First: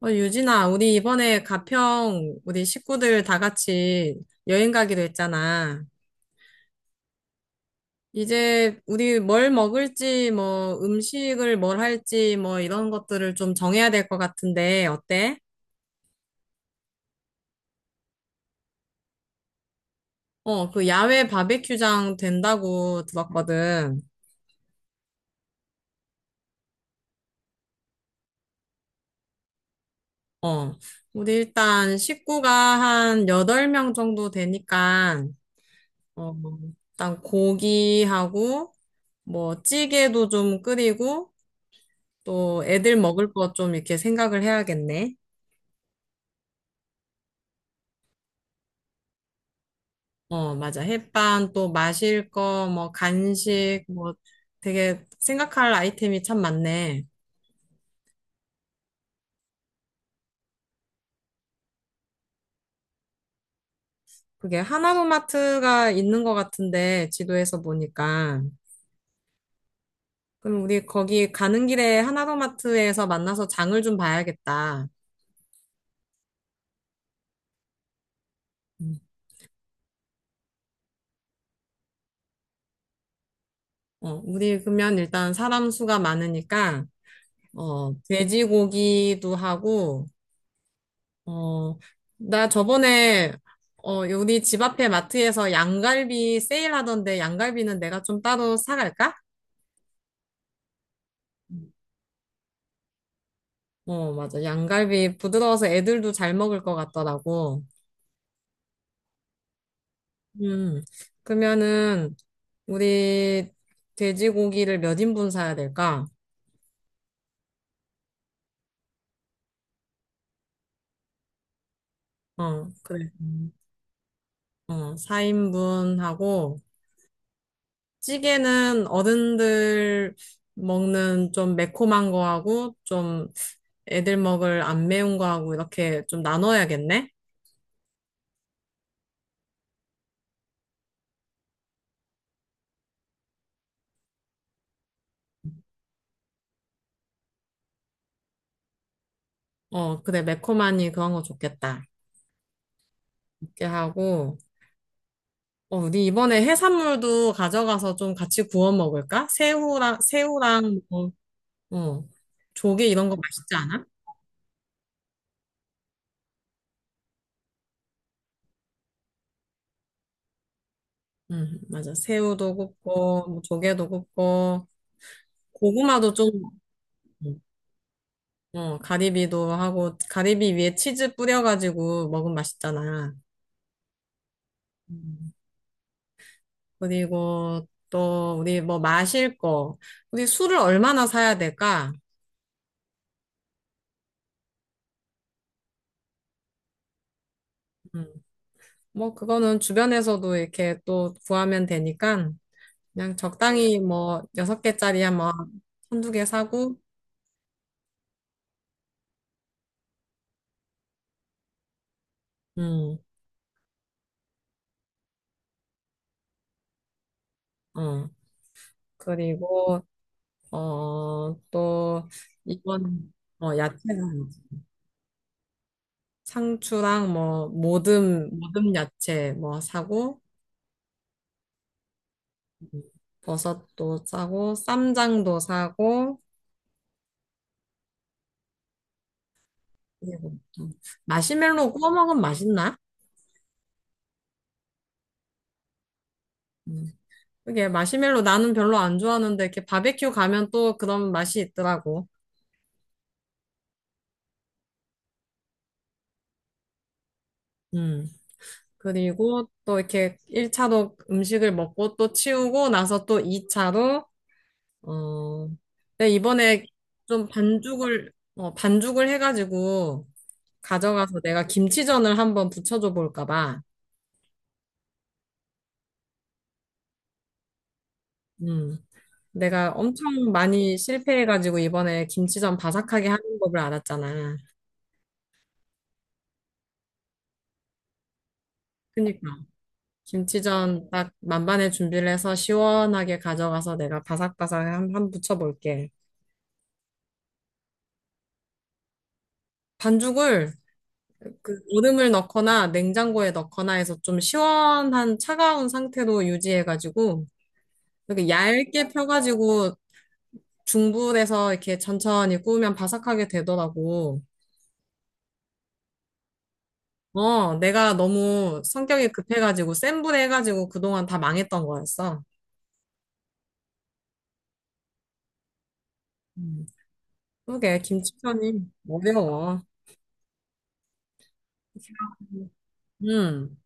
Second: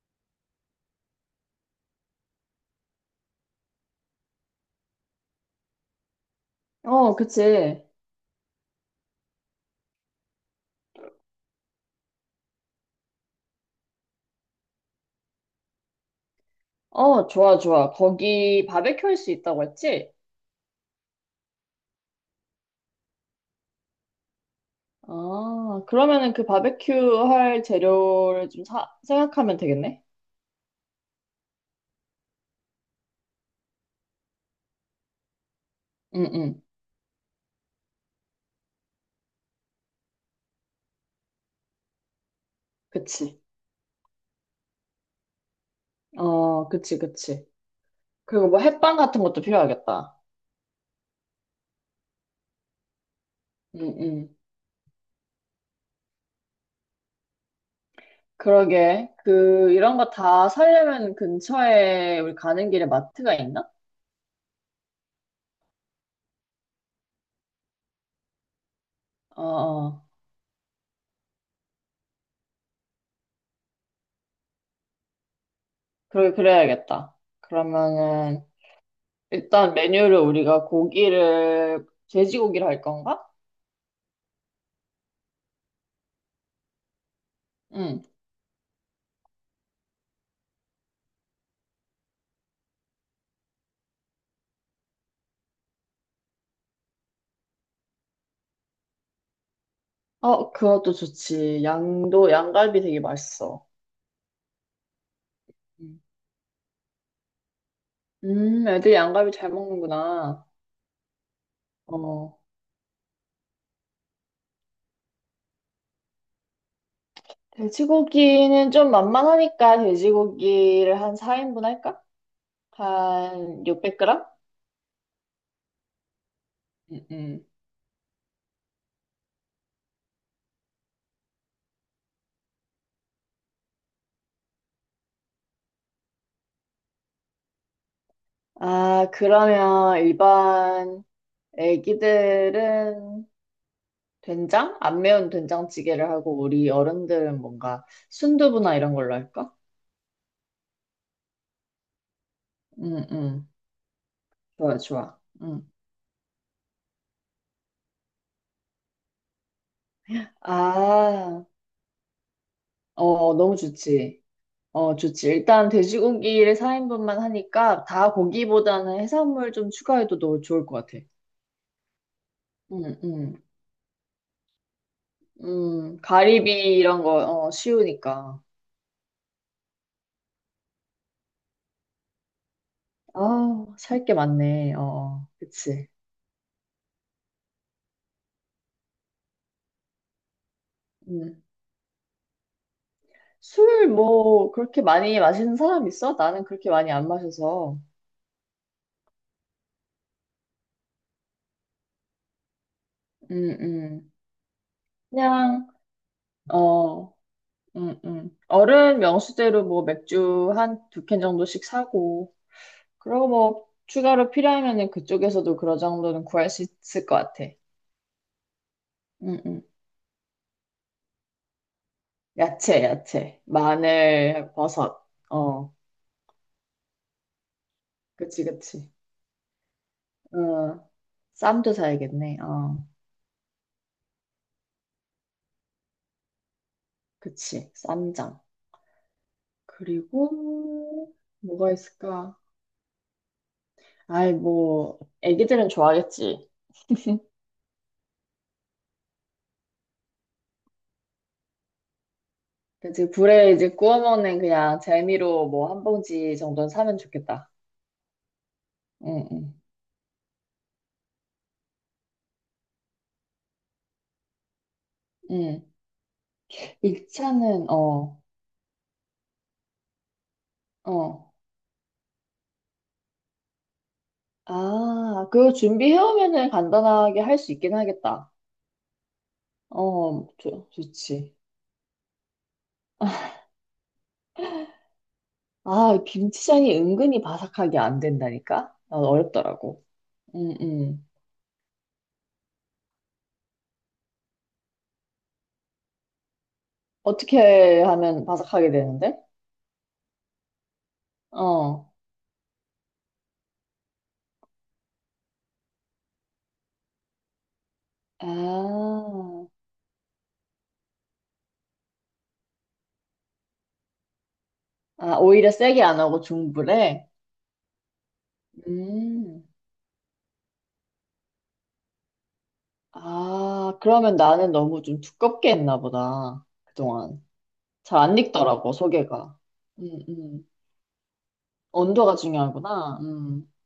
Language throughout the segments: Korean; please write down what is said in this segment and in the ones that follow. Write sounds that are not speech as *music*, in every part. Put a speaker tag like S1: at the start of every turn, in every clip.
S1: 어, 유진아, 우리 이번에 가평 우리 식구들 다 같이 여행 가기로 했잖아.
S2: 어, 그치.
S1: 이제 우리 뭘 먹을지, 뭐 음식을 뭘 할지, 뭐 이런 것들을 좀 정해야 될 것 같은데, 어때?
S2: 어, 좋아, 좋아. 거기 바베큐 할 수 있다고 했지?
S1: 어, 그 야외 바베큐장 된다고 들었거든.
S2: 아, 그러면은 그 바베큐 할 재료를 좀 사, 생각하면 되겠네?
S1: 어, 우리 일단 식구가 한 8명 정도 되니까,
S2: 응,
S1: 어,
S2: 응.
S1: 일단 고기하고, 뭐 찌개도 좀 끓이고, 또 애들 먹을
S2: 그치.
S1: 거 좀 이렇게 생각을 해야겠네.
S2: 어, 그치, 그치. 그리고 뭐 햇반 같은 것도 필요하겠다.
S1: 어, 맞아. 햇반, 또 마실 거, 뭐
S2: 응,
S1: 간식, 뭐
S2: 응.
S1: 되게 생각할 아이템이 참 많네.
S2: 그러게. 그, 이런 거 다 사려면 근처에 우리 가는 길에 마트가 있나?
S1: 그게 하나로마트가 있는 것 같은데, 지도에서 보니까.
S2: 어, 어.
S1: 그럼 우리 거기 가는 길에 하나로마트에서 만나서 장을 좀 봐야겠다.
S2: 그러게, 그래야겠다. 그러면은,
S1: 음.
S2: 일단 메뉴를 우리가 고기를, 돼지고기를 할 건가?
S1: 어, 우리 그러면 일단 사람 수가 많으니까, 어,
S2: 응.
S1: 돼지고기도 하고, 어, 나 저번에, 우리 집 앞에 마트에서 양갈비 세일하던데 양갈비는 내가 좀 따로 사갈까?
S2: 어, 그것도 좋지. 양도, 양갈비 되게 맛있어.
S1: 어, 맞아. 양갈비 부드러워서
S2: 음.
S1: 애들도 잘 먹을 것 같더라고.
S2: 애들 양갈비 잘 먹는구나.
S1: 음, 그러면은,
S2: 어.
S1: 우리 돼지고기를 몇 인분 사야 될까?
S2: 돼지고기는 좀 만만하니까 돼지고기를 한 4인분 할까?
S1: 어, 그래.
S2: 한 600 g?
S1: 어, 4인분 하고,
S2: 음, 음.
S1: 찌개는 어른들 먹는 좀 매콤한 거 하고, 좀 애들 먹을 안 매운 거하고 이렇게 좀 나눠야겠네?
S2: 아, 그러면 일반 애기들은 된장? 안 매운 된장찌개를 하고 우리 어른들은 뭔가 순두부나 이런 걸로 할까?
S1: 어, 그래, 매콤하니 그런 거 좋겠다.
S2: 응응
S1: 이렇게 하고,
S2: 좋아, 좋아. 응.
S1: 어, 우리 이번에 해산물도 가져가서 좀 같이 구워 먹을까? 새우랑, 뭐,
S2: 아,
S1: 어, 조개 이런 거
S2: 어,
S1: 맛있지
S2: 너무
S1: 않아?
S2: 좋지. 어, 좋지. 일단 돼지고기를 4인분만 하니까 다 고기보다는 해산물 좀 추가해도 너 좋을 것 같아.
S1: 응, 맞아. 새우도 굽고,
S2: 응,
S1: 뭐
S2: 응,
S1: 조개도 굽고,
S2: 응.
S1: 고구마도 좀,
S2: 가리비 이런 거, 어, 쉬우니까.
S1: 어, 가리비도 하고, 가리비 위에 치즈 뿌려가지고 먹으면 맛있잖아.
S2: 아, 살 게 많네. 어, 어,
S1: 음.
S2: 그치.
S1: 그리고 또 우리 뭐 마실 거, 우리 술을 얼마나 사야
S2: 음.
S1: 될까?
S2: 술 뭐, 그렇게 많이 마시는 사람 있어? 나는 그렇게 많이 안 마셔서.
S1: 음, 뭐 그거는 주변에서도 이렇게 또 구하면 되니까 그냥
S2: 음,
S1: 적당히
S2: 음.
S1: 뭐 6개짜리 한뭐
S2: 그냥,
S1: 한두 개 사고,
S2: 어, 어른 명수대로 뭐 맥주 한 두 캔 정도씩 사고.
S1: 음,
S2: 그리고 뭐 추가로 필요하면은 그쪽에서도 그런 정도는 구할 수 있을 것 같아.
S1: 어
S2: 응, 응.
S1: 그리고 어 또
S2: 야채,
S1: 이번
S2: 야채.
S1: 어 야채 사야지.
S2: 마늘, 버섯. 어,
S1: 상추랑 뭐 모듬
S2: 그치,
S1: 모듬
S2: 그치.
S1: 야채 뭐 사고
S2: 어, 쌈도 사야겠네. 어,
S1: 음, 버섯도 사고 쌈장도 사고
S2: 그치. 쌈장.
S1: 이거부터.
S2: 그리고
S1: 마시멜로
S2: 뭐가
S1: 구워 먹으면
S2: 있을까?
S1: 맛있나?
S2: 아이, 뭐, 애기들은 좋아하겠지.
S1: 음. 그게 마시멜로 나는 별로 안 좋아하는데 이렇게 바베큐 가면 또 그런 맛이 있더라고.
S2: 그치, 불에 이제 구워 먹는 그냥 재미로 뭐 한 봉지 정도는 사면 좋겠다.
S1: 음.
S2: 응,
S1: 그리고
S2: 응,
S1: 또 이렇게 1차로 음식을 먹고 또 치우고 나서 또 2차로 어
S2: 응.
S1: 근데 이번에 좀
S2: 1차는,
S1: 반죽을
S2: 어,
S1: 어 반죽을 해가지고 가져가서
S2: 어.
S1: 내가 김치전을 한번 부쳐줘 볼까 봐.
S2: 아, 그거 준비해오면은 간단하게 할 수 있긴 하겠다.
S1: 음. 내가
S2: 어,
S1: 엄청
S2: 좋,
S1: 많이
S2: 좋지.
S1: 실패해가지고 이번에 김치전 바삭하게 하는 법을 알았잖아.
S2: 아, 김치전이 은근히 바삭하게 안 된다니까? 난
S1: 그니까.
S2: 어렵더라고. 음,
S1: 김치전
S2: 음.
S1: 딱 만반의 준비를 해서 시원하게 가져가서 내가 바삭바삭 한 붙여볼게.
S2: 어떻게 하면 바삭하게 되는데?
S1: 반죽을 그
S2: 어.
S1: 얼음을 넣거나 냉장고에 넣거나 해서 좀 시원한 차가운 상태로 유지해가지고 이렇게 얇게
S2: 아,
S1: 펴가지고 중불에서 이렇게 천천히 구우면 바삭하게 되더라고.
S2: 아, 오히려 세게 안 하고 중불에?
S1: 어, 내가 너무 성격이
S2: 음.
S1: 급해가지고 센 불에 해가지고 그동안 다 망했던 거였어.
S2: 아, 그러면 나는 너무 좀 두껍게 했나 보다.
S1: 음.
S2: 그동안.
S1: 그게
S2: 잘 안
S1: 김치전이
S2: 익더라고, 소개가.
S1: 어려워.
S2: 음, 음. 온도가
S1: *laughs*
S2: 중요하구나. 음.
S1: 음.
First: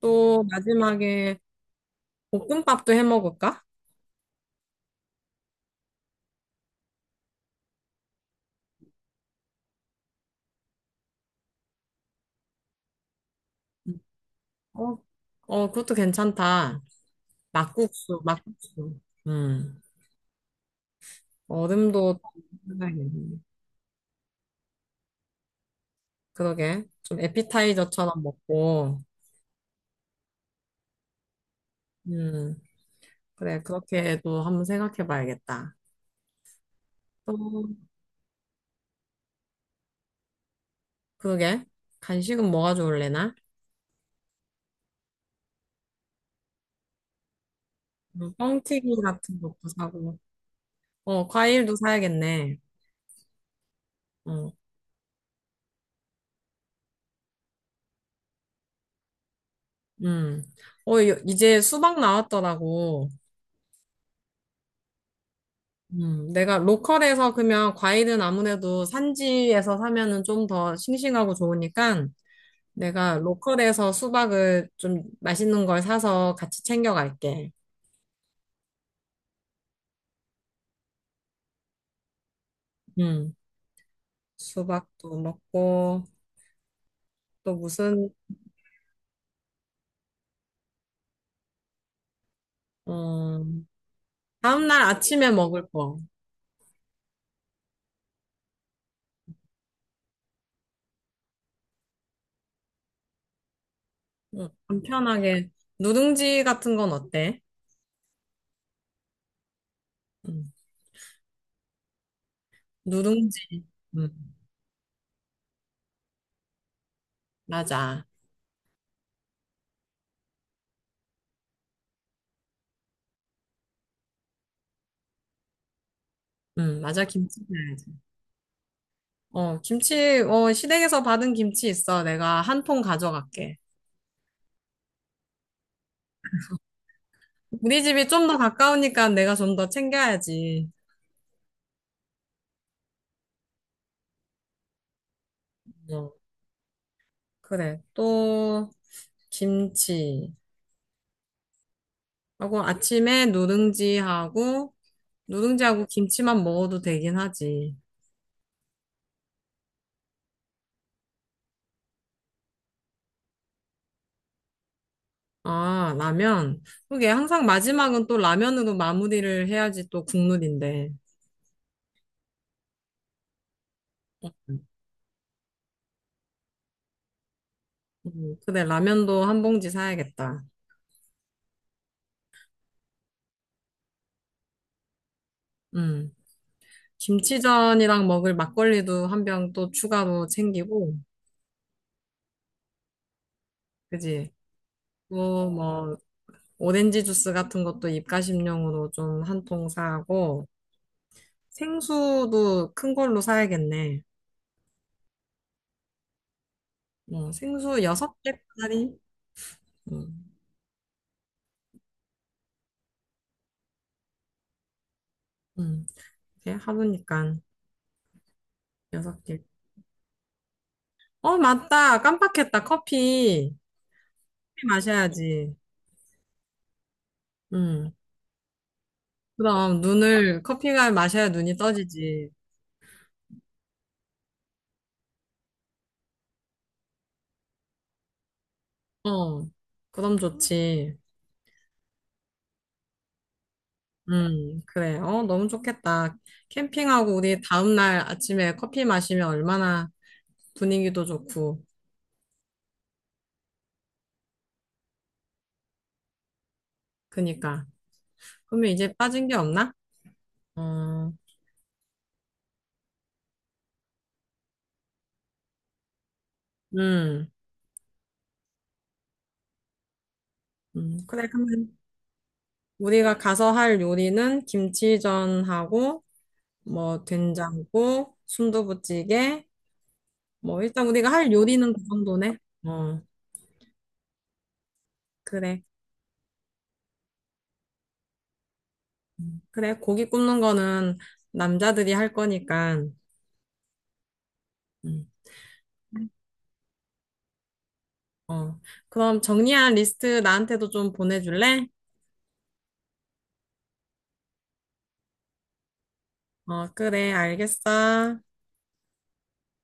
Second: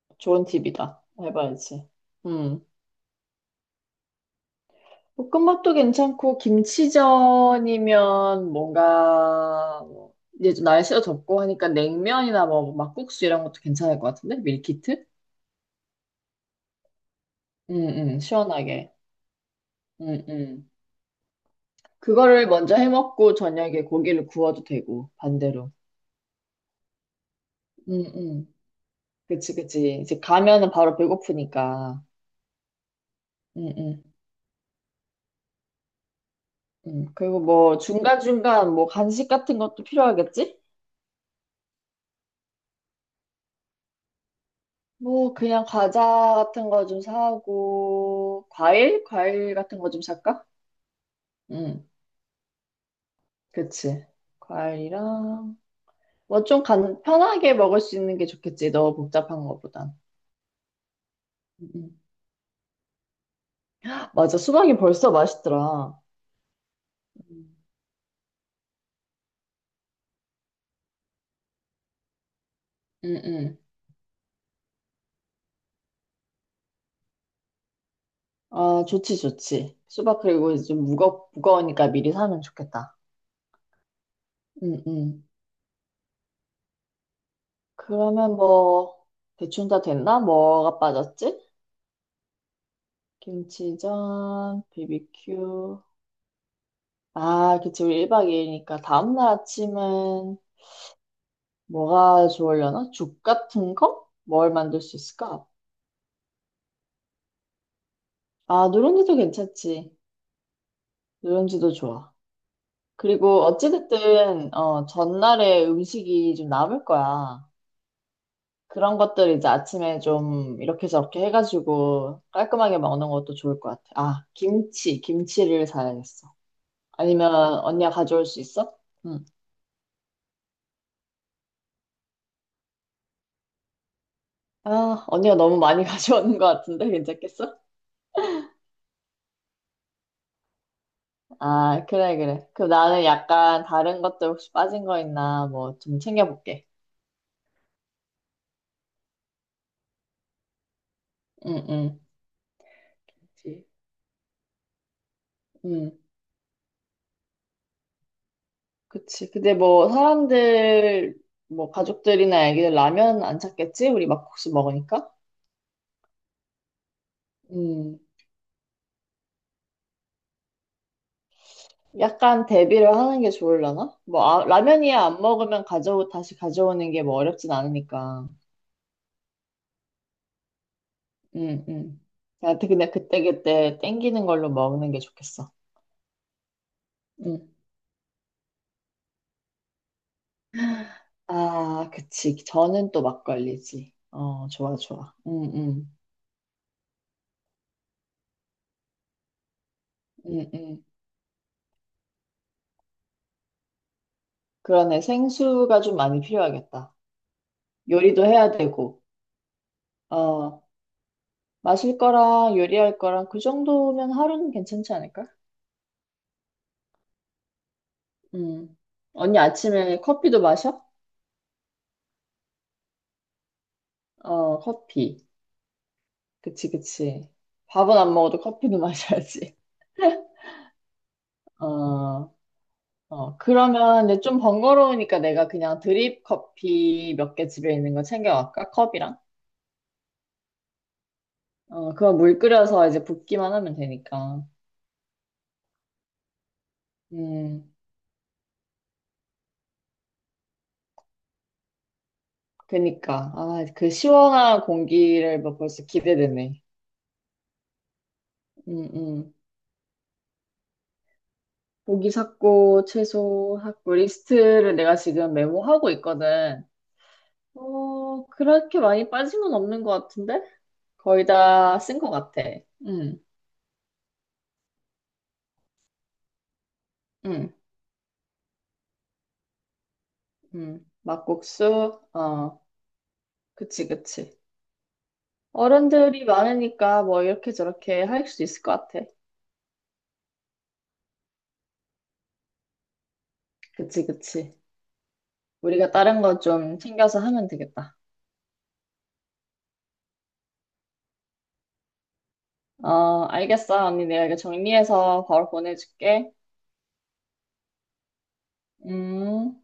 S1: 또
S2: 좋은 팁이다.
S1: 마지막에
S2: 해봐야지. 음.
S1: 볶음밥도 해 먹을까?
S2: 볶음밥도 괜찮고, 김치전이면 뭔가, 뭐 이제 좀 날씨가 덥고 하니까 냉면이나 뭐 막국수 이런 것도
S1: 음.
S2: 괜찮을 것 같은데?
S1: 어,
S2: 밀키트?
S1: 어, 그것도 괜찮다.
S2: 응,
S1: 막국수,
S2: 응, 시원하게.
S1: 막국수. 음,
S2: 응, 응.
S1: 얼음도
S2: 그거를 먼저 해먹고
S1: 생각해야겠네.
S2: 저녁에 고기를 구워도 되고, 반대로.
S1: 그러게. 좀
S2: 응,
S1: 에피타이저처럼
S2: 응.
S1: 먹고,
S2: 그치, 그치. 이제 가면은 바로 배고프니까.
S1: 음, 그래.
S2: 응, 응.
S1: 그렇게도 한번 생각해 봐야겠다.
S2: 응.
S1: 또,
S2: 그리고 뭐 중간중간 뭐 간식 같은 것도 필요하겠지?
S1: 그러게. 간식은 뭐가 좋을래나?
S2: 뭐, 그냥 과자 같은 거 좀 사고,
S1: 뻥튀기
S2: 과일?
S1: 같은
S2: 과일
S1: 것도
S2: 같은 거 좀
S1: 사고,
S2: 살까?
S1: 어, 과일도
S2: 응,
S1: 사야겠네.
S2: 그치.
S1: 어,
S2: 과일이랑, 뭐 좀 간, 편하게 먹을 수 있는 게 좋겠지. 너무 복잡한 거보단.
S1: 음. 어, 요- 이제
S2: 응, 응.
S1: 수박 나왔더라고.
S2: 맞아. 수박이 벌써 맛있더라.
S1: 내가 로컬에서
S2: 응,
S1: 그러면 과일은 아무래도 산지에서 사면은 좀 더 싱싱하고 좋으니까 내가
S2: 응. 응.
S1: 로컬에서 수박을 좀 맛있는 걸 사서 같이 챙겨갈게.
S2: 아, 좋지, 좋지. 수박 그리고 이제 좀 무거, 무거우니까 미리 사면 좋겠다.
S1: 음,
S2: 응,
S1: 수박도
S2: 응.
S1: 먹고 또 무슨
S2: 그러면 뭐, 대충 다 됐나? 뭐가 빠졌지?
S1: 음,
S2: 김치전,
S1: 다음날 아침에 먹을
S2: 비비큐.
S1: 거.
S2: 아, 그치. 우리 1박 2일이니까 다음날 아침은 뭐가 좋으려나? 죽 같은 거? 뭘 만들 수 있을까?
S1: 간편하게 누룽지 같은 건 어때?
S2: 아, 누룽지도 괜찮지.
S1: 음,
S2: 누룽지도 좋아. 그리고
S1: 누룽지. 음,
S2: 어찌됐든, 어, 전날에 음식이 좀 남을 거야.
S1: 맞아.
S2: 그런 것들 이제 아침에 좀 이렇게 저렇게 해가지고 깔끔하게 먹는 것도 좋을 것 같아. 아, 김치. 김치를 사야겠어.
S1: 맞아.
S2: 아니면
S1: 김치 사야지
S2: 언니가 가져올 수 있어? 응.
S1: 어, 김치, 어, 시댁에서 받은 김치 있어. 내가 한 통 가져갈게.
S2: 아, 언니가 너무 많이 *laughs* 가져오는 것 같은데 괜찮겠어?
S1: 우리 집이 좀 더 가까우니까 내가 좀 더 챙겨야지.
S2: 아, 그래, 그래. 그럼 나는 약간 다른 것들 혹시 빠진 거 있나, 뭐, 좀
S1: 어,
S2: 챙겨볼게.
S1: 그래. 또, 김치.
S2: 응, 응.
S1: 하고 아침에
S2: 그치?
S1: 누룽지하고, 누룽지하고
S2: 응.
S1: 김치만 먹어도 되긴 하지.
S2: 그치. 근데 뭐, 사람들, 뭐, 가족들이나 애기들 라면 안 찾겠지? 우리 막국수 먹으니까?
S1: 아, 라면. 그게 항상
S2: 음.
S1: 마지막은 또 라면으로 마무리를 해야지 또 국룰인데.
S2: 약간 대비를 하는 게 좋을라나? 뭐, 아,
S1: 음.
S2: 라면이야 안 먹으면 가져, 다시 가져오는 게 뭐 어렵진 않으니까.
S1: 그래, 라면도 한 봉지 사야겠다.
S2: 응, 응. 나한테 그냥 그때그때 땡기는 걸로 먹는 게 좋겠어.
S1: 음.
S2: 응.
S1: 김치전이랑 먹을 막걸리도 한 병 또 추가로 챙기고,
S2: 아, 그치. 저는 또 막걸리지.
S1: 그지?
S2: 어, 좋아, 좋아.
S1: 또
S2: 응, 응,
S1: 뭐 오렌지 주스 같은 것도 입가심용으로 좀 한 통 사고,
S2: 응, 응.
S1: 생수도 큰 걸로 사야겠네.
S2: 그러네. 생수가 좀 많이 필요하겠다.
S1: 어, 생수 여섯
S2: 요리도 해야
S1: 개짜리?
S2: 되고.
S1: 음,
S2: 어, 마실 거랑 요리할 거랑 그 정도면 하루는 괜찮지 않을까?
S1: 음, 이게 하루니까
S2: 응.
S1: 여섯
S2: 언니
S1: 개.
S2: 아침에 커피도 마셔?
S1: 어, 맞다. 깜빡했다. 커피.
S2: 어,
S1: 커피
S2: 커피.
S1: 마셔야지.
S2: 그치, 그치.
S1: 음.
S2: 밥은 안 먹어도 커피는 *laughs* 마셔야지.
S1: 그럼 눈을, 커피가 마셔야 눈이 떠지지.
S2: 어, 어. 그러면 이제 좀 번거로우니까 내가 그냥 드립 커피 몇 개 집에 있는 거 챙겨갈까? 컵이랑?
S1: 어, 그럼 좋지.
S2: 어, 그거 물 끓여서 이제 붓기만 하면 되니까.
S1: 그래. 어, 너무 좋겠다. 캠핑하고 우리
S2: 음,
S1: 다음날 아침에 커피 마시면 얼마나 분위기도 좋고.
S2: 그니까. 아, 그 시원한 공기를 뭐 벌써 기대되네.
S1: 그니까. 그러면
S2: 음,
S1: 이제 빠진
S2: 음.
S1: 게 없나? 어,
S2: 고기 샀고, 채소 샀고, 리스트를 내가 지금 메모하고 있거든.
S1: 음,
S2: 어, 그렇게 많이 빠진 건 없는 것 같은데? 거의
S1: 그래, 그러면
S2: 다 쓴 것 같아.
S1: 우리가
S2: 응,
S1: 가서 할 요리는 김치전하고, 뭐,
S2: 응,
S1: 된장국, 순두부찌개, 뭐,
S2: 응.
S1: 일단 우리가 할 요리는 그
S2: 막국수,
S1: 정도네?
S2: 어,
S1: 어,
S2: 그치, 그치.
S1: 그래.
S2: 어른들이 많으니까 뭐 이렇게 저렇게 할 수 있을 것 같아.
S1: 그래, 고기 굽는 거는 남자들이 할 거니까,
S2: 그치, 그치.
S1: 음,
S2: 우리가 다른 거 좀 챙겨서 하면 되겠다.
S1: 어. 그럼 정리한 리스트 나한테도 좀 보내줄래?
S2: 어, 알겠어. 언니 내가 이거 정리해서 바로 보내줄게.
S1: 어, 그래, 알겠어.
S2: 음.